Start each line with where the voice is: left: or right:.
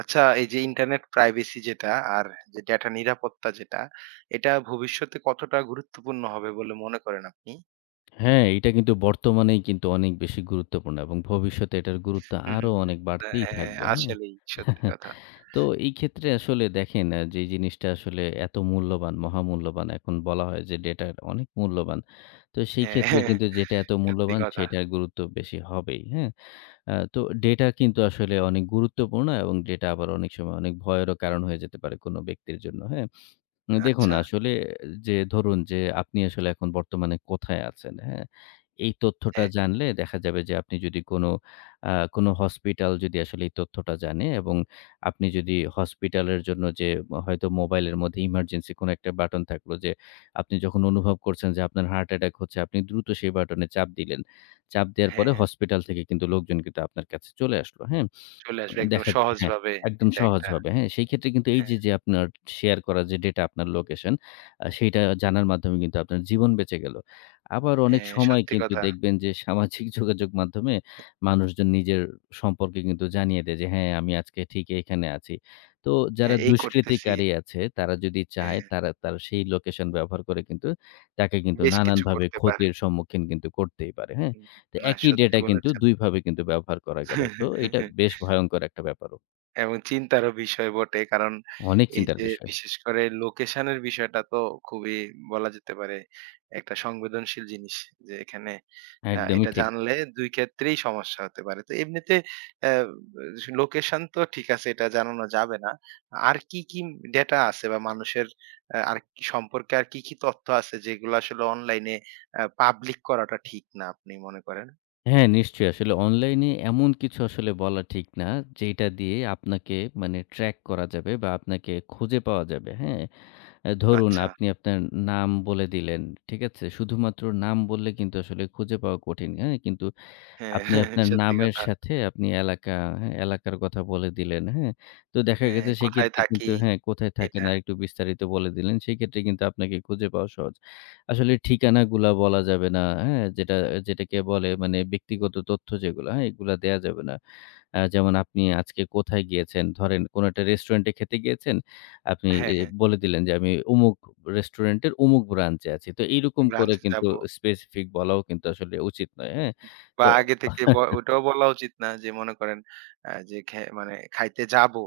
right: আচ্ছা, এই যে ইন্টারনেট প্রাইভেসি যেটা আর যে ডেটা নিরাপত্তা যেটা, এটা ভবিষ্যতে কতটা গুরুত্বপূর্ণ হবে বলে মনে করেন আপনি?
left: হ্যাঁ, এটা কিন্তু বর্তমানেই কিন্তু অনেক বেশি গুরুত্বপূর্ণ এবং ভবিষ্যতে এটার গুরুত্ব
right: হুম,
left: আরো
right: হুম।
left: অনেক বাড়তেই
right: হ্যাঁ,
left: থাকবে, হ্যাঁ?
right: আসলেই সত্যি কথা।
left: তো এই ক্ষেত্রে আসলে দেখেন যে জিনিসটা আসলে এত মূল্যবান, মহামূল্যবান এখন বলা হয় যে ডেটার অনেক মূল্যবান। তো সেই
right: হ্যাঁ,
left: ক্ষেত্রে
right: হ্যাঁ,
left: কিন্তু যেটা এত
right: সত্যি
left: মূল্যবান
right: কথা।
left: সেটার গুরুত্ব বেশি হবেই, হ্যাঁ? তো ডেটা কিন্তু আসলে অনেক গুরুত্বপূর্ণ এবং ডেটা আবার অনেক সময় অনেক ভয়েরও কারণ হয়ে যেতে পারে কোনো ব্যক্তির জন্য, হ্যাঁ? দেখুন
right: আচ্ছা।
left: আসলে যে ধরুন যে আপনি আসলে এখন বর্তমানে কোথায় আছেন, হ্যাঁ? এই তথ্যটা
right: হ্যাঁ,
left: জানলে দেখা যাবে যে আপনি যদি কোনো হসপিটাল যদি আসলে এই তথ্যটা জানে এবং আপনি যদি হসপিটালের জন্য যে হয়তো মোবাইলের মধ্যে ইমার্জেন্সি কোনো একটা বাটন থাকলো যে আপনি যখন অনুভব করছেন যে আপনার হার্ট অ্যাটাক হচ্ছে, আপনি দ্রুত সেই বাটনে চাপ দিলেন। চাপ দেওয়ার
right: হ্যাঁ,
left: পরে
right: হ্যাঁ।
left: হসপিটাল থেকে কিন্তু লোকজন কিন্তু আপনার কাছে চলে আসলো, হ্যাঁ?
right: চলে আসবে একদম
left: দেখা যায় হ্যাঁ,
right: সহজভাবে।
left: একদম
right: এটা একটা
left: সহজভাবে। হ্যাঁ? সেই ক্ষেত্রে কিন্তু এই
right: হ্যাঁ,
left: যে আপনার শেয়ার করা যে ডেটা আপনার লোকেশন, সেইটা জানার মাধ্যমে কিন্তু আপনার জীবন বেঁচে গেল। আবার অনেক
right: হ্যাঁ,
left: সময়
right: সত্যি
left: কিন্তু
right: কথা।
left: দেখবেন যে সামাজিক যোগাযোগ মাধ্যমে মানুষজন নিজের সম্পর্কে কিন্তু জানিয়ে দেয় যে, "হ্যাঁ, আমি আজকে ঠিক এখানে আছি।" তো যারা
right: হ্যাঁ, এই করতেছি।
left: দুষ্কৃতিকারী আছে তারা যদি চায়
right: হ্যাঁ,
left: তারা তার সেই লোকেশন ব্যবহার করে কিন্তু তাকে কিন্তু
right: বেশ কিছু
left: নানানভাবে
right: করতে পারে।
left: ক্ষতির সম্মুখীন কিন্তু করতেই পারে। হ্যাঁ?
right: হুম,
left: তো
right: না
left: একই
right: সত্যি
left: ডেটা কিন্তু
right: বলেছেন।
left: ২ ভাবে কিন্তু ব্যবহার করা গেল। তো এটা বেশ ভয়ংকর একটা ব্যাপারও।
right: এবং চিন্তারও বিষয় বটে। কারণ
left: অনেক
right: এই
left: চিন্তার
right: যে
left: বিষয়।
right: বিশেষ করে লোকেশনের বিষয়টা তো খুবই, বলা যেতে পারে, একটা সংবেদনশীল জিনিস। যে এখানে
left: একদমই
right: এটা
left: ঠিক।
right: জানলে ২ ক্ষেত্রেই সমস্যা হতে পারে। তো এমনিতে অ্যা লোকেশন তো ঠিক আছে, এটা জানানো যাবে না। আর কি ডেটা আছে বা মানুষের আর কি সম্পর্কে আর কি তথ্য আছে যেগুলো আসলে অনলাইনে পাবলিক করাটা ঠিক না আপনি মনে করেন?
left: হ্যাঁ, নিশ্চয়ই। আসলে অনলাইনে এমন কিছু আসলে বলা ঠিক না, যেটা দিয়ে আপনাকে মানে ট্র্যাক করা যাবে বা আপনাকে খুঁজে পাওয়া যাবে। হ্যাঁ? ধরুন
right: আচ্ছা।
left: আপনি আপনার নাম বলে দিলেন। ঠিক আছে? শুধুমাত্র নাম বললে কিন্তু আসলে খুঁজে পাওয়া কঠিন। হ্যাঁ? কিন্তু
right: হ্যাঁ,
left: আপনি আপনার
right: সত্যি
left: নামের
right: কথা।
left: সাথে আপনি এলাকা, হ্যাঁ? এলাকার কথা বলে দিলেন, হ্যাঁ? তো দেখা
right: হ্যাঁ,
left: গেছে
right: কোথায়
left: সেক্ষেত্রে কিন্তু
right: থাকি
left: হ্যাঁ, কোথায় থাকেন
right: এটা।
left: আরেকটু বিস্তারিত বলে দিলেন। সেক্ষেত্রে কিন্তু আপনাকে খুঁজে পাওয়া সহজ। আসলে ঠিকানাগুলা বলা যাবে না, হ্যাঁ? যেটাকে বলে মানে ব্যক্তিগত তথ্য যেগুলা, হ্যাঁ? এগুলা দেয়া যাবে না। যেমন আপনি আজকে কোথায় গিয়েছেন? ধরেন কোনো একটা রেস্টুরেন্টে খেতে গিয়েছেন। আপনি
right: হ্যাঁ, হ্যাঁ।
left: বলে দিলেন যে, "আমি অমুক রেস্টুরেন্টের অমুক ব্রাঞ্চে আছি।" তো এইরকম করে
right: ব্রাঞ্চে
left: কিন্তু
right: যাবো।
left: স্পেসিফিক বলাও কিন্তু আসলে উচিত নয়। হ্যাঁ? তো
right: বা আগে থেকে ওটাও বলা উচিত না যে মনে করেন আ যে খে মানে খাইতে যাবো।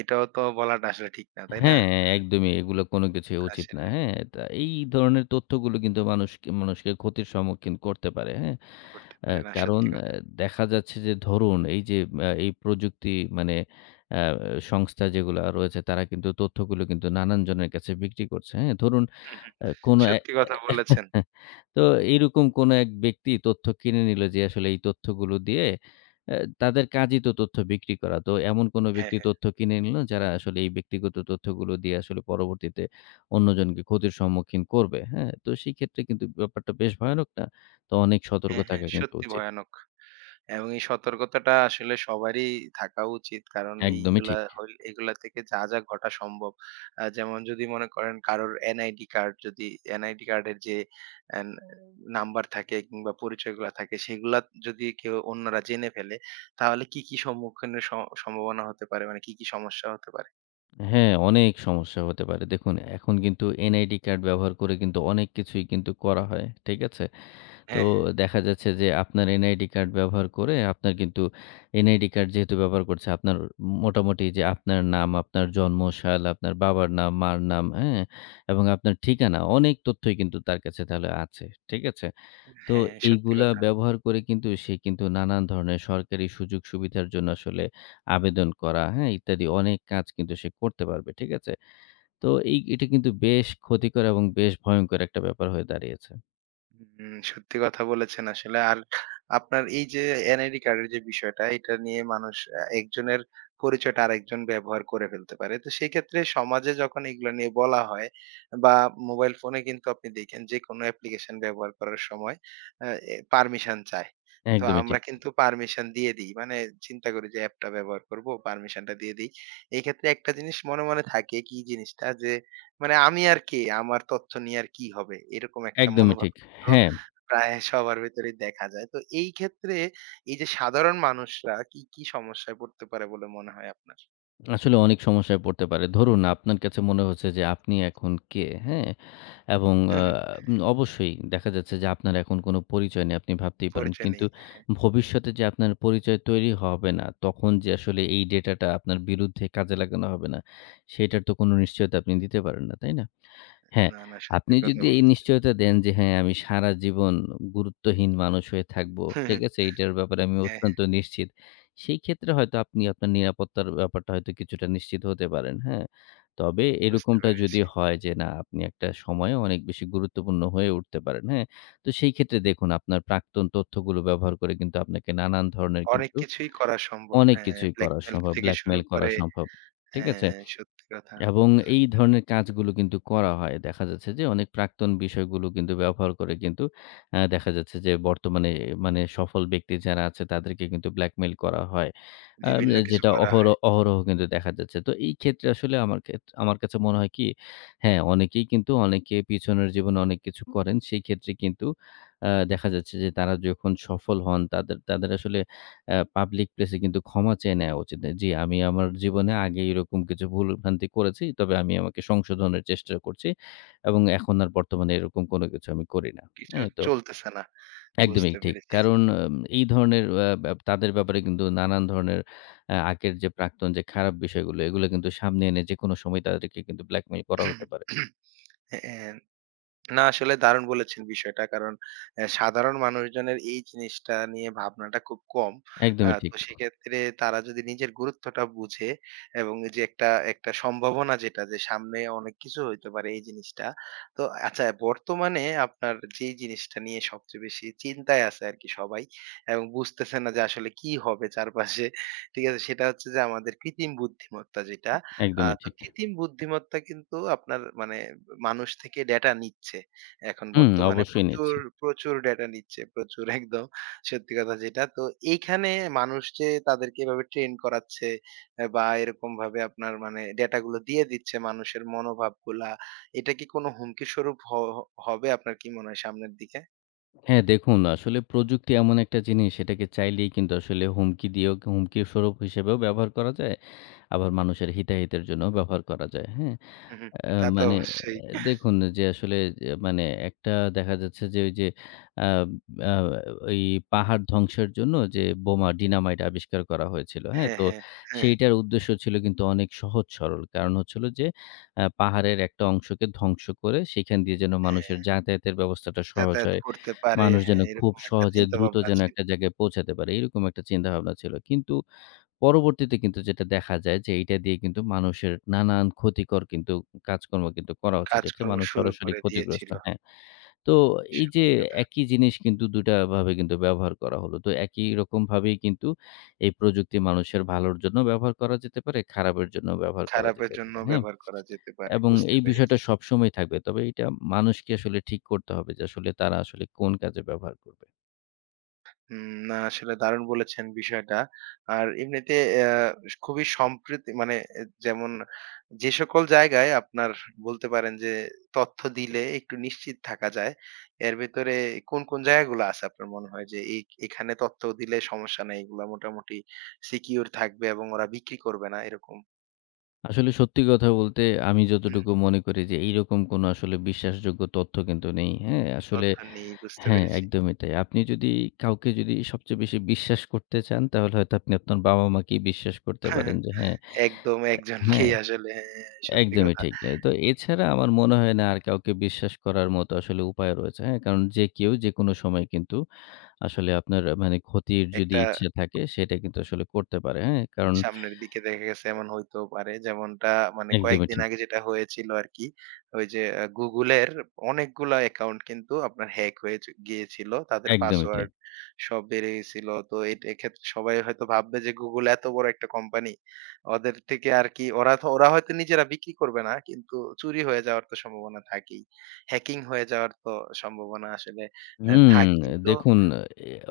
right: এটাও তো বলাটা আসলে ঠিক না, তাই না?
left: হ্যাঁ, একদমই এগুলো কোনো কিছুই উচিত না।
right: আসলে
left: হ্যাঁ? তা এই ধরনের তথ্যগুলো কিন্তু মানুষকে মানুষকে ক্ষতির সম্মুখীন করতে পারে। হ্যাঁ?
right: করতে
left: আ
right: পারে না।
left: কারণ
right: সত্যি
left: আ
right: কথা।
left: দেখা যাচ্ছে যে ধরুন এই যে এই প্রযুক্তি মানে আ সংস্থা যেগুলা রয়েছে তারা কিন্তু তথ্যগুলো কিন্তু নানান জনের কাছে বিক্রি করছে। হ্যাঁ? ধরুন
right: হু, হু।
left: আ কোনো এ
right: সত্যি কথা বলেছেন।
left: হ্যাঁ, তো এইরকম কোনো এক ব্যক্তি তথ্য কিনে নিল যে আসলে এই তথ্যগুলো দিয়ে তাদের কাজই তো তথ্য বিক্রি করা। তো এমন কোনো
right: হ্যাঁ,
left: ব্যক্তি
right: হ্যাঁ।
left: তথ্য কিনে নিল যারা আসলে এই ব্যক্তিগত তথ্যগুলো দিয়ে আসলে পরবর্তীতে অন্যজনকে ক্ষতির সম্মুখীন করবে। হ্যাঁ? তো সেক্ষেত্রে কিন্তু ব্যাপারটা বেশ ভয়ানক না? তো অনেক সতর্ক
right: হ্যাঁ, হ্যাঁ।
left: থাকা কিন্তু
right: সত্যি
left: উচিত।
right: ভয়ানক। এবং এই সতর্কতাটা আসলে সবারই থাকা উচিত। কারণ
left: একদমই
right: এইগুলা
left: ঠিক।
right: হল এগুলা থেকে যা ঘটা সম্ভব। যেমন যদি মনে করেন কারোর NID কার্ড যদি NID কার্ডের যে এন নাম্বার থাকে কিংবা পরিচয়গুলা থাকে, সেগুলা যদি কেউ অন্যরা জেনে ফেলে তাহলে কি সম্মুখীনের স সম্ভাবনা হতে পারে? মানে কি সমস্যা হতে পারে?
left: হ্যাঁ, অনেক সমস্যা হতে পারে। দেখুন এখন কিন্তু NID কার্ড ব্যবহার করে কিন্তু অনেক কিছুই কিন্তু করা হয়। ঠিক আছে? তো
right: হ্যাঁ, হ্যাঁ।
left: দেখা যাচ্ছে যে আপনার এনআইডি কার্ড ব্যবহার করে আপনার কিন্তু এনআইডি কার্ড যেহেতু ব্যবহার করছে আপনার মোটামুটি যে আপনার নাম, আপনার জন্মসাল, আপনার বাবার নাম, মার নাম, হ্যাঁ? এবং আপনার ঠিকানা অনেক তথ্যই কিন্তু তার কাছে তাহলে আছে। ঠিক আছে? তো
right: হ্যাঁ, সত্যি
left: এইগুলা
right: কথা।
left: ব্যবহার করে কিন্তু সে কিন্তু নানান ধরনের সরকারি সুযোগ-সুবিধার জন্য আসলে আবেদন করা, হ্যাঁ? ইত্যাদি অনেক কাজ কিন্তু সে করতে পারবে। ঠিক আছে? তো এটা কিন্তু বেশ ক্ষতিকর এবং বেশ ভয়ংকর একটা ব্যাপার হয়ে দাঁড়িয়েছে।
right: হুম, সত্যি কথা বলেছেন আসলে। আর আপনার এই যে এনআইডি কার্ডের যে বিষয়টা, এটা নিয়ে মানুষ একজনের পরিচয়টা আরেকজন ব্যবহার করে ফেলতে পারে। তো সেক্ষেত্রে সমাজে যখন এগুলো নিয়ে বলা হয় বা মোবাইল ফোনে কিন্তু আপনি দেখেন যেকোনো অ্যাপ্লিকেশন ব্যবহার করার সময় আ এ পারমিশন চায়। তো
left: একদমই
right: আমরা
left: ঠিক।
right: কিন্তু পারমিশন দিয়ে দিই। মানে চিন্তা করি যে অ্যাপটা ব্যবহার করব, পারমিশনটা দিয়ে দিই। এই ক্ষেত্রে একটা জিনিস মনে থাকে কি জিনিসটা যে, মানে আমি আর কে? আমার তথ্য নিয়ে আর কি হবে? এরকম একটা
left: একদমই
right: মনোভাব
left: ঠিক।
right: কিন্তু
left: হ্যাঁ,
right: প্রায় সবার ভেতরেই দেখা যায়। তো এই ক্ষেত্রে এই যে সাধারণ মানুষরা কি সমস্যায় পড়তে পারে বলে মনে হয় আপনার?
left: আসলে অনেক সমস্যায় পড়তে পারে। ধরুন আপনার কাছে মনে হচ্ছে যে আপনি এখন কে, হ্যাঁ? এবং
right: হুম,
left: আ
right: হুম,
left: উম অবশ্যই দেখা যাচ্ছে যে আপনার এখন কোনো পরিচয় নেই। আপনি ভাবতেই পারেন।
right: পরিচয়
left: কিন্তু
right: নেই।
left: ভবিষ্যতে যে আপনার পরিচয় তৈরি হবে না, তখন যে আসলে এই ডেটাটা আপনার বিরুদ্ধে কাজে লাগানো হবে না, সেটার তো কোনো নিশ্চয়তা আপনি দিতে পারেন না, তাই না? হ্যাঁ,
right: না, না সত্যি
left: আপনি
right: কথা
left: যদি এই
right: বলেছেন।
left: নিশ্চয়তা দেন যে হ্যাঁ, আমি সারা জীবন গুরুত্বহীন মানুষ হয়ে থাকবো।
right: হুম,
left: ঠিক
right: হুম,
left: আছে? এইটার ব্যাপারে আমি
right: হ্যাঁ, হ্যাঁ
left: অত্যন্ত নিশ্চিত। সেই ক্ষেত্রে হয়তো আপনি আপনার নিরাপত্তার ব্যাপারটা হয়তো কিছুটা নিশ্চিত হতে পারেন। হ্যাঁ? তবে
right: বুঝতে
left: এরকমটা যদি
right: পেরেছি।
left: হয় যে না আপনি একটা সময়ে অনেক বেশি গুরুত্বপূর্ণ হয়ে উঠতে পারেন। হ্যাঁ? তো সেই ক্ষেত্রে দেখুন আপনার প্রাক্তন তথ্যগুলো ব্যবহার করে কিন্তু আপনাকে নানান ধরনের
right: অনেক
left: কিন্তু
right: কিছুই করা সম্ভব।
left: অনেক
right: হ্যাঁ,
left: কিছুই করা
right: ব্ল্যাকমেইল
left: সম্ভব।
right: থেকে শুরু
left: ব্ল্যাকমেইল করা
right: করে
left: সম্ভব। ঠিক আছে?
right: হ্যাঁ, সত্যি কথা।
left: এবং এই ধরনের কাজগুলো কিন্তু করা হয়। দেখা যাচ্ছে যে অনেক প্রাক্তন বিষয়গুলো কিন্তু ব্যবহার করে কিন্তু দেখা যাচ্ছে যে বর্তমানে মানে সফল ব্যক্তি যারা আছে তাদেরকে কিন্তু ব্ল্যাকমেইল করা হয়। হুম।
right: বিভিন্ন কিছু
left: যেটা
right: করা
left: অহর
right: হয়।
left: অহরহ কিন্তু দেখা যাচ্ছে। তো এই ক্ষেত্রে আসলে আমার আমার কাছে মনে হয় কি হ্যাঁ, অনেকেই কিন্তু অনেকে পিছনের জীবনে অনেক কিছু করেন। সেই ক্ষেত্রে কিন্তু দেখা যাচ্ছে যে তারা যখন সফল হন তাদের তাদের আসলে পাবলিক প্লেসে কিন্তু ক্ষমা চেয়ে নেয়া উচিত। জি, আমি আমার জীবনে আগে এরকম কিছু ভুলভ্রান্তি করেছি। তবে আমি আমাকে সংশোধনের চেষ্টা করছি এবং এখন আর বর্তমানে এরকম কোনো কিছু আমি করি না।
right: কিছু
left: হ্যাঁ? তো
right: চলতেছে না।
left: একদমই
right: বুঝতে
left: ঠিক।
right: পেরেছি।
left: কারণ এই ধরনের অ্যা ব্যা তাদের ব্যাপারে কিন্তু নানান ধরনের আগের যে প্রাক্তন যে খারাপ বিষয়গুলো, এগুলো কিন্তু সামনে এনে যেকোনো সময় তাদেরকে কিন্তু ব্ল্যাকমেইল করা হতে পারে।
right: হ্যাঁ। না আসলে দারুণ বলেছেন বিষয়টা। কারণ সাধারণ মানুষজনের এই জিনিসটা নিয়ে ভাবনাটা খুব কম।
left: একদমই ঠিক,
right: তো সেক্ষেত্রে তারা যদি নিজের গুরুত্বটা বুঝে এবং যে একটা সম্ভাবনা যেটা, যে সামনে অনেক কিছু হইতে পারে এই জিনিসটা। তো আচ্ছা, বর্তমানে আপনার যেই জিনিসটা নিয়ে সবচেয়ে বেশি চিন্তায় আছে আরকি সবাই এবং বুঝতেছে না যে আসলে কি হবে চারপাশে। ঠিক আছে? সেটা হচ্ছে যে আমাদের কৃত্রিম বুদ্ধিমত্তা যেটা।
left: একদমই
right: তো
left: ঠিক।
right: কৃত্রিম বুদ্ধিমত্তা কিন্তু আপনার, মানে মানুষ থেকে ডেটা নিচ্ছে। এখন
left: হুম,
right: বর্তমানে
left: অবশ্যই
right: প্রচুর,
left: নিচ্ছে।
right: প্রচুর ডেটা নিচ্ছে। প্রচুর একদম সত্যি কথা যেটা। তো এইখানে মানুষ যে তাদেরকে এভাবে ট্রেন করাচ্ছে বা এরকমভাবে আপনার মানে ডেটা গুলো দিয়ে দিচ্ছে মানুষের মনোভাবগুলা। এটা কি কোনো হুমকি স্বরূপ হবে আপনার কি মনে হয় সামনের দিকে?
left: হ্যাঁ, দেখুন আসলে প্রযুক্তি এমন একটা জিনিস সেটাকে চাইলেই কিন্তু আসলে হুমকি দিয়েও হুমকি স্বরূপ হিসেবেও ব্যবহার করা যায়। আবার মানুষের হিতাহিতের জন্যও ব্যবহার করা যায়। হ্যাঁ?
right: হু, হু।
left: আ
right: তা তো
left: মানে
right: অবশ্যই।
left: দেখুন যে আসলে যে মানে একটা দেখা যাচ্ছে যে আ আ ওই পাহাড় ধ্বংসের জন্য যে বোমা ডিনামাইট আবিষ্কার করা হয়েছিল। হ্যাঁ?
right: হ্যাঁ,
left: তো
right: হ্যাঁ, হ্যাঁ,
left: সেইটার উদ্দেশ্য ছিল কিন্তু অনেক সহজ সরল। কারণ হলো যে পাহাড়ের একটা অংশকে ধ্বংস করে সেখান দিয়ে যেন মানুষের
right: হ্যাঁ।
left: যাতায়াতের ব্যবস্থাটা সহজ
right: যাতায়াত
left: হয়।
right: করতে পারে।
left: মানুষ যেন
right: হ্যাঁ,
left: খুব
right: এরকম একটা
left: সহজে দ্রুত
right: চিন্তাভাবনা
left: যেন
right: ছিল।
left: একটা জায়গায় পৌঁছাতে পারে। এরকম একটা চিন্তাভাবনা ছিল। কিন্তু পরবর্তীতে কিন্তু যেটা দেখা যায় যে এইটা দিয়ে কিন্তু মানুষের নানান ক্ষতিকর কিন্তু কাজকর্ম কিন্তু করা হচ্ছে। যেটাতে
right: কাজকর্ম
left: মানুষ
right: শুরু
left: সরাসরি
right: করে
left: ক্ষতিগ্রস্ত
right: দিয়েছিল।
left: হ্যাঁ। তো এই যে
right: সত্যি কথা।
left: একই জিনিস কিন্তু ২ টা ভাবে কিন্তু ব্যবহার করা হলো। তো একই রকমভাবেই কিন্তু এই প্রযুক্তি মানুষের ভালোর জন্যও ব্যবহার করা যেতে পারে, খারাপের জন্যও ব্যবহার করা
right: খারাপের
left: যেতে
right: জন্য
left: পারে। হ্যাঁ?
right: ব্যবহার করা যেতে পারে।
left: এবং
right: বুঝতে
left: এই বিষয়টা
right: পেরেছি।
left: সবসময় থাকবে। তবে এটা মানুষকে আসলে ঠিক করতে হবে যে আসলে তারা আসলে কোন কাজে ব্যবহার করবে।
right: হুম, না আসলে দারুণ বলেছেন বিষয়টা। আর এমনিতে খুবই সম্প্রীতি মানে এ যেমন যে সকল জায়গায় আপনার, বলতে পারেন যে তথ্য দিলে একটু নিশ্চিত থাকা যায়। এর ভেতরে কোন জায়গাগুলো আছে আপনার মনে হয় যে এই এখানে তথ্য দিলে সমস্যা নাই। এগুলা মোটামুটি সিকিউর থাকবে এবং ওরা বিক্রি করবে না এরকম।
left: আসলে সত্যি কথা বলতে আমি
right: হুম,
left: যতটুকু মনে করি যে এইরকম কোনো আসলে বিশ্বাসযোগ্য তথ্য কিন্তু নেই। হ্যাঁ? আসলে
right: তথ্য নেই বুঝতে
left: হ্যাঁ,
right: পেরেছি।
left: একদমই তাই। আপনি যদি কাউকে যদি সবচেয়ে বেশি বিশ্বাস করতে চান তাহলে হয়তো আপনি আপনার বাবা-মাকেই বিশ্বাস করতে পারেন যে হ্যাঁ,
right: একদম
left: হ্যাঁ,
right: একজনকেই আসলে, হ্যাঁ, সত্যি
left: একদমই
right: কথা।
left: ঠিক। তো এছাড়া আমার মনে হয় না আর কাউকে বিশ্বাস করার মতো আসলে উপায় রয়েছে। হ্যাঁ? কারণ যে কেউ যেকোনো সময় কিন্তু আসলে আপনার মানে ক্ষতির যদি
right: একটা
left: ইচ্ছা থাকে সেটা কিন্তু আসলে করতে পারে। হ্যাঁ? কারণ
right: সামনের দিকে দেখা গেছে এমন হইতেও পারে। যেমনটা মানে
left: একদমই
right: কয়েকদিন
left: ঠিক,
right: আগে যেটা হয়েছিল আরকি। ওই যে Google এর অনেকগুলা অ্যাকাউন্ট কিন্তু আপনার হ্যাক হয়ে গিয়েছিল। তাদের
left: একদমই তাই।
right: পাসওয়ার্ড সব বেড়ে গেছিল। তো এটা এক্ষেত্রে সবাই হয়তো ভাববে যে Google এত বড় একটা কোম্পানি। ওদের থেকে আর কি ওরা তো ওরা হয়তো নিজেরা বিক্রি করবে না। কিন্তু চুরি হয়ে যাওয়ার তো সম্ভাবনা থাকেই। হ্যাকিং হয়ে যাওয়ার তো সম্ভাবনা আসলে
left: হুম,
right: থাকেই। তো
left: দেখুন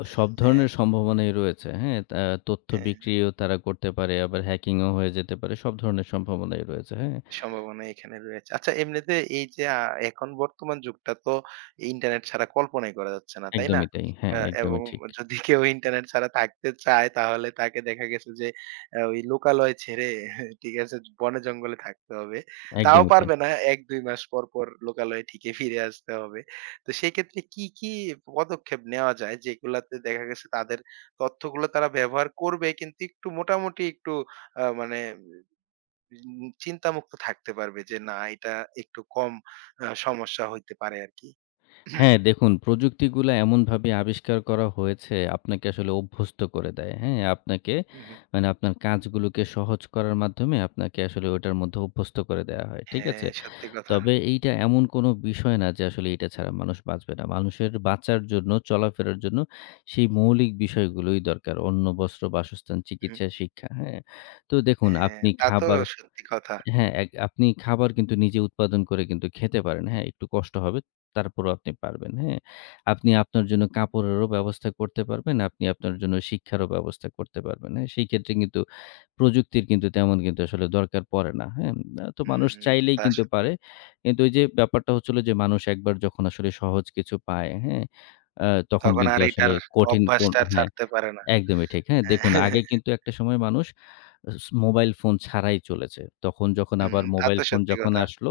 left: এ সব
right: হ্যাঁ,
left: ধরনের সম্ভাবনাই রয়েছে, হ্যাঁ? তা তথ্য
right: হ্যাঁ।
left: বিক্রিও তারা করতে পারে, আবার হ্যাকিংও হয়ে যেতে পারে। সব ধরনের সম্ভাবনাই রয়েছে, হ্যাঁ?
right: সম্ভাবনা এখানে রয়েছে। আচ্ছা, এমনিতে এই যে এখন বর্তমান যুগটা তো ইন্টারনেট ছাড়া কল্পনাই করা যাচ্ছে না, তাই না?
left: একদমই তাই। হ্যাঁ,
right: আ এবং
left: একদমই ঠিক।
right: যদি কেউ ইন্টারনেট ছাড়া থাকতে চায় তাহলে তাকে দেখা গেছে যে ওই লোকালয় ছেড়ে ঠিক আছে? বনে জঙ্গলে থাকতে হবে। তাও
left: একদমই তাই।
right: পারবে না, ১-২ মাস পর লোকালয়ে ঠিকই ফিরে আসতে হবে। তো সেক্ষেত্রে কি পদক্ষেপ নেওয়া যায় যেগুলাতে দেখা গেছে তাদের তথ্যগুলো তারা ব্যবহার করবে কিন্তু একটু মোটামুটি একটু মানে চিন্তামুক্ত থাকতে পারবে যে না এটা একটু কম সমস্যা হইতে পারে আরকি।
left: হ্যাঁ, দেখুন প্রযুক্তিগুলা এমনভাবে আবিষ্কার করা হয়েছে আপনাকে আসলে অভ্যস্ত করে দেয়, হ্যাঁ? আপনাকে
right: হু, হু।
left: মানে আপনার কাজগুলোকে সহজ করার মাধ্যমে আপনাকে আসলে ওটার মধ্যে অভ্যস্ত করে দেয়া হয়। ঠিক
right: হ্যাঁ,
left: আছে?
right: সত্যি কথা।
left: তবে এইটা এমন কোনো বিষয় না যে আসলে এটা ছাড়া মানুষ বাঁচবে না। মানুষের বাঁচার জন্য, চলাফেরার জন্য সেই মৌলিক বিষয়গুলোই দরকার। অন্ন, বস্ত্র, বাসস্থান,
right: উহু।
left: চিকিৎসা, শিক্ষা, হ্যাঁ? তো দেখুন
right: হ্যাঁ,
left: আপনি
right: তা তো
left: খাবার
right: সত্যি কথা।
left: হ্যাঁ, এক আপনি খাবার কিন্তু নিজে উৎপাদন করে কিন্তু খেতে পারেন, হ্যাঁ? একটু কষ্ট হবে, তারপরেও আপনি পারবেন, হ্যাঁ? আপনি আপনার জন্য কাপড়েরও ব্যবস্থা করতে পারবেন, আপনি আপনার জন্য শিক্ষারও ব্যবস্থা করতে পারবেন, হ্যাঁ? সেই ক্ষেত্রে কিন্তু প্রযুক্তির কিন্তু তেমন কিন্তু আসলে দরকার পড়ে না। হ্যাঁ? তো মানুষ
right: হুম,
left: চাইলেই
right: তা
left: কিন্তু
right: সত্যি
left: পারে।
right: কথা।
left: কিন্তু ওই যে ব্যাপারটা হচ্ছিল যে মানুষ একবার যখন আসলে সহজ কিছু পায়, হ্যাঁ? আ তখন
right: তখন
left: কিন্তু
right: আর
left: আসলে
right: এটার
left: কঠিন কোন
right: অভ্যাসটা আর
left: হ্যাঁ,
right: ছাড়তে পারে না।
left: একদমই ঠিক। হ্যাঁ, দেখুন
right: হ্যাঁ,
left: আগে কিন্তু একটা সময় মানুষ মোবাইল ফোন ছাড়াই চলেছে। তখন যখন
right: হুম,
left: আবার
right: তা
left: মোবাইল
right: তো
left: ফোন
right: সত্যি
left: যখন
right: কথা।
left: আসলো,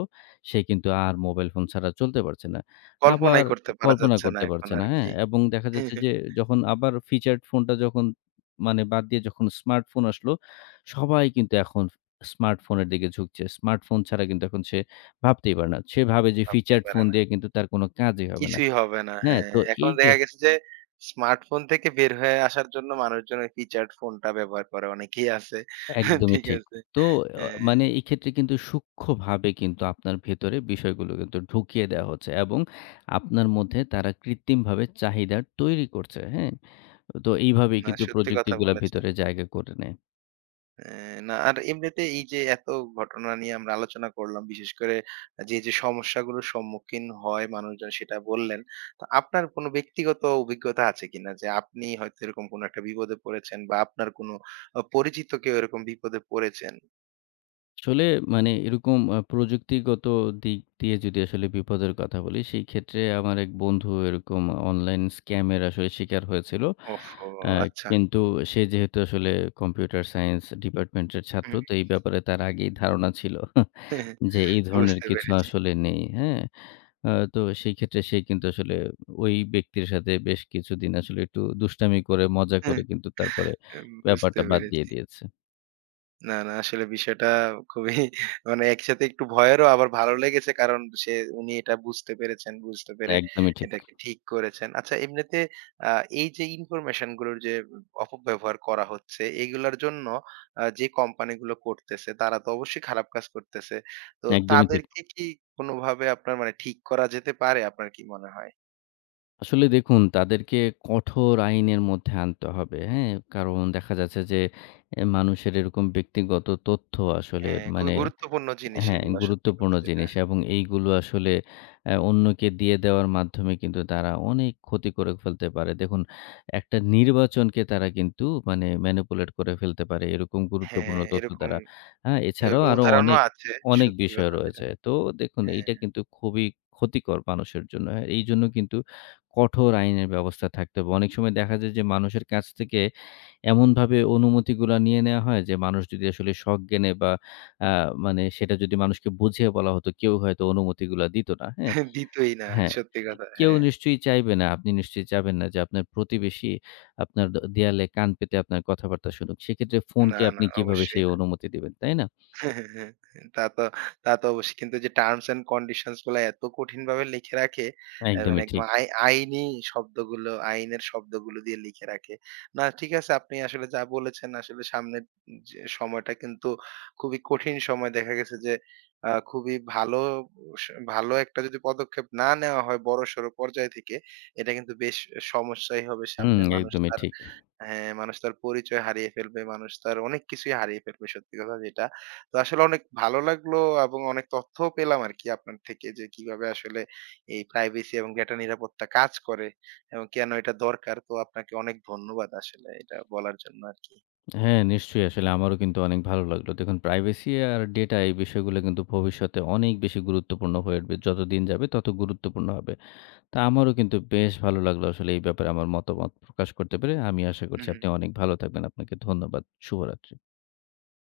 left: সে কিন্তু আর মোবাইল ফোন ছাড়া চলতে পারছে না। আবার
right: কল্পনাই করতে পারা
left: কল্পনা
right: যাচ্ছে না
left: করতে
right: এখন
left: পারছে না, হ্যাঁ?
right: আরকি।
left: এবং দেখা যাচ্ছে যে যখন আবার ফিচারড ফোনটা যখন মানে বাদ দিয়ে যখন স্মার্টফোন আসলো, সবাই কিন্তু এখন স্মার্টফোনের দিকে ঝুঁকছে। স্মার্টফোন ছাড়া কিন্তু এখন সে ভাবতেই পারে না। সে ভাবে যে
right: ভাবতে
left: ফিচারড
right: পারে
left: ফোন
right: না।
left: দিয়ে কিন্তু তার কোনো কাজই হবে না।
right: কিছুই হবে না।
left: হ্যাঁ?
right: হ্যাঁ,
left: তো
right: এখন
left: এই যে
right: দেখা গেছে যে স্মার্টফোন থেকে বের হয়ে আসার জন্য মানুষজন ওই ফিচারড ফোনটা ব্যবহার করে অনেকেই আছে।
left: একদমই
right: ঠিক
left: ঠিক।
right: আছে।
left: তো
right: হ্যাঁ,
left: মানে এক্ষেত্রে কিন্তু সূক্ষ্মভাবে কিন্তু আপনার ভেতরে বিষয়গুলো কিন্তু ঢুকিয়ে দেওয়া হচ্ছে এবং আপনার মধ্যে তারা কৃত্রিমভাবে চাহিদা তৈরি করছে। হ্যাঁ? তো
right: উম
left: এইভাবেই
right: না
left: কিন্তু
right: সত্যি কথা
left: প্রযুক্তিগুলা
right: বলেছেন।
left: ভেতরে জায়গা করে নেয়।
right: হ্যাঁ, না আর এমনিতে এই যে এত ঘটনা নিয়ে আমরা আলোচনা করলাম, বিশেষ করে যে সমস্যাগুলোর সম্মুখীন হয় মানুষজন সেটা বললেন। তো আপনার কোনো ব্যক্তিগত অভিজ্ঞতা আছে কিনা? যে আপনি হয়তো এরকম কোনো একটা বিপদে পড়েছেন বা আপনার কোনো পরিচিত কেউ এরকম বিপদে পড়েছেন?
left: আসলে মানে এরকম প্রযুক্তিগত দিক দিয়ে যদি আসলে বিপদের কথা বলি, সেই ক্ষেত্রে আমার এক বন্ধু এরকম অনলাইন স্ক্যাম এর আসলে শিকার হয়েছিল।
right: ওহহো!
left: আ
right: আচ্ছা।
left: কিন্তু সে যেহেতু আসলে কম্পিউটার সায়েন্স ডিপার্টমেন্টের ছাত্র,
right: হুম।
left: তো এই ব্যাপারে তার আগেই ধারণা ছিল
right: হ্যাঁ,
left: যে এই ধরনের
right: বুঝতে
left: কিছু
right: পেরেছি।
left: আসলে নেই। হ্যাঁ? তো সেই ক্ষেত্রে সে কিন্তু আসলে ওই ব্যক্তির সাথে বেশ কিছুদিন আসলে একটু দুষ্টামি করে, মজা করে
right: হ্যাঁ,
left: কিন্তু তারপরে
right: বুঝতে
left: ব্যাপারটা বাদ দিয়ে
right: পেরেছি।
left: দিয়েছে।
right: না, না আসলে বিষয়টা খুবই মানে একসাথে একটু ভয়েরও আবার ভালো লেগেছে কারণ সে উনি এটা বুঝতে পেরেছেন। বুঝতে পেরে
left: একদমই ঠিক,
right: এটাকে ঠিক করেছেন। আচ্ছা, এমনিতে আ এই যে ইনফরমেশন গুলোর যে অপব্যবহার করা হচ্ছে এগুলার জন্য যে কোম্পানিগুলো করতেছে তারা তো অবশ্যই খারাপ কাজ করতেছে। তো
left: একদমই ঠিক।
right: তাদেরকে কি কোনোভাবে আপনার, মানে ঠিক করা যেতে পারে আপনার কি মনে হয়?
left: আসলে দেখুন তাদেরকে কঠোর আইনের মধ্যে আনতে হবে। হ্যাঁ? কারণ দেখা যাচ্ছে যে মানুষের এরকম ব্যক্তিগত তথ্য আসলে
right: হ্যাঁ, খুবই
left: মানে
right: গুরুত্বপূর্ণ জিনিস
left: হ্যাঁ,
right: এগুলা, সত্যি
left: গুরুত্বপূর্ণ
right: কথা যেটা।
left: জিনিস এবং এইগুলো আসলে অন্যকে দিয়ে দেওয়ার মাধ্যমে কিন্তু তারা অনেক ক্ষতি করে ফেলতে পারে। দেখুন, একটা নির্বাচনকে তারা কিন্তু মানে ম্যানিপুলেট করে ফেলতে পারে এরকম
right: হ্যাঁ,
left: গুরুত্বপূর্ণ তথ্য
right: এরকম,
left: দ্বারা। হ্যাঁ? এছাড়াও
right: এরকম
left: আরো
right: উদাহরণও
left: অনেক,
right: আছে।
left: অনেক
right: সত্যি
left: বিষয়
right: কথা যেটা।
left: রয়েছে। তো দেখুন
right: হ্যাঁ,
left: এইটা কিন্তু খুবই ক্ষতিকর মানুষের জন্য। হ্যাঁ, এইজন্য কিন্তু কঠোর আইনের ব্যবস্থা থাকতে হবে। অনেক সময় দেখা যায় যে মানুষের কাছ থেকে এমনভাবে অনুমতিগুলা নিয়ে নেয়া হয় যে মানুষ যদি আসলে সজ্ঞানে বা আ মানে সেটা যদি মানুষকে বুঝিয়ে বলা হতো কেউ হয়তো অনুমতিগুলা দিত না। হ্যাঁ?
right: দিতই না
left: হ্যাঁ,
right: সত্যি কথা।
left: কেউ
right: হ্যাঁ।
left: নিশ্চয়ই চাইবে না। আপনি নিশ্চয়ই চাবেন না যে আপনার প্রতিবেশী আপনার দেয়ালে কান পেতে আপনার কথাবার্তা শুনুক। সেক্ষেত্রে ফোনকে
right: না, না
left: আপনি কিভাবে
right: অবশ্যই
left: সেই
right: না।
left: অনুমতি দিবেন, তাই না?
right: হ্যাঁ, হ্যাঁ, হ্যাঁ, হ্যাঁ। তা তো তা তো অবশ্যই। কিন্তু যে টার্মস অ্যান্ড কন্ডিশনস গুলা এত কঠিনভাবে লিখে রাখে, মানে
left: একদমই
right: একদম
left: ঠিক।
right: আইনি শব্দগুলো, আইনের শব্দগুলো দিয়ে লিখে রাখে। না ঠিক আছে, আপনি আসলে যা বলেছেন আসলে সামনের যে সময়টা কিন্তু খুবই কঠিন সময়। দেখা গেছে যে খুবই ভালো স ভালো একটা যদি পদক্ষেপ না নেওয়া হয় বড়সড় পর্যায় থেকে, এটা কিন্তু বেশ সমস্যাই হবে
left: হুম,
right: সামনে। মানুষ
left: একদমই
right: তার,
left: ঠিক।
right: হ্যাঁ, মানুষ তার পরিচয় হারিয়ে ফেলবে, মানুষ তার অনেক কিছুই হারিয়ে ফেলবে, সত্যি কথা যেটা। তো আসলে অনেক ভালো লাগলো এবং অনেক তথ্যও পেলাম আরকি আপনার থেকে, যে কিভাবে আসলে এই প্রাইভেসি এবং ডেটা নিরাপত্তা কাজ করে এবং কেন এটা দরকার। তো আপনাকে অনেক ধন্যবাদ আসলে এটা বলার জন্য আরকি।
left: হ্যাঁ, নিশ্চয়ই আসলে আমারও কিন্তু অনেক ভালো লাগলো। দেখুন প্রাইভেসি আর ডেটা এই বিষয়গুলো কিন্তু ভবিষ্যতে অনেক বেশি গুরুত্বপূর্ণ হয়ে উঠবে। যতদিন যাবে তত গুরুত্বপূর্ণ হবে। তা আমারও কিন্তু বেশ ভালো লাগলো আসলে এই ব্যাপারে আমার মতামত প্রকাশ করতে পেরে। আমি আশা করছি
right: হুম, হুম।
left: আপনি অনেক ভালো থাকবেন। আপনাকে ধন্যবাদ। শুভরাত্রি।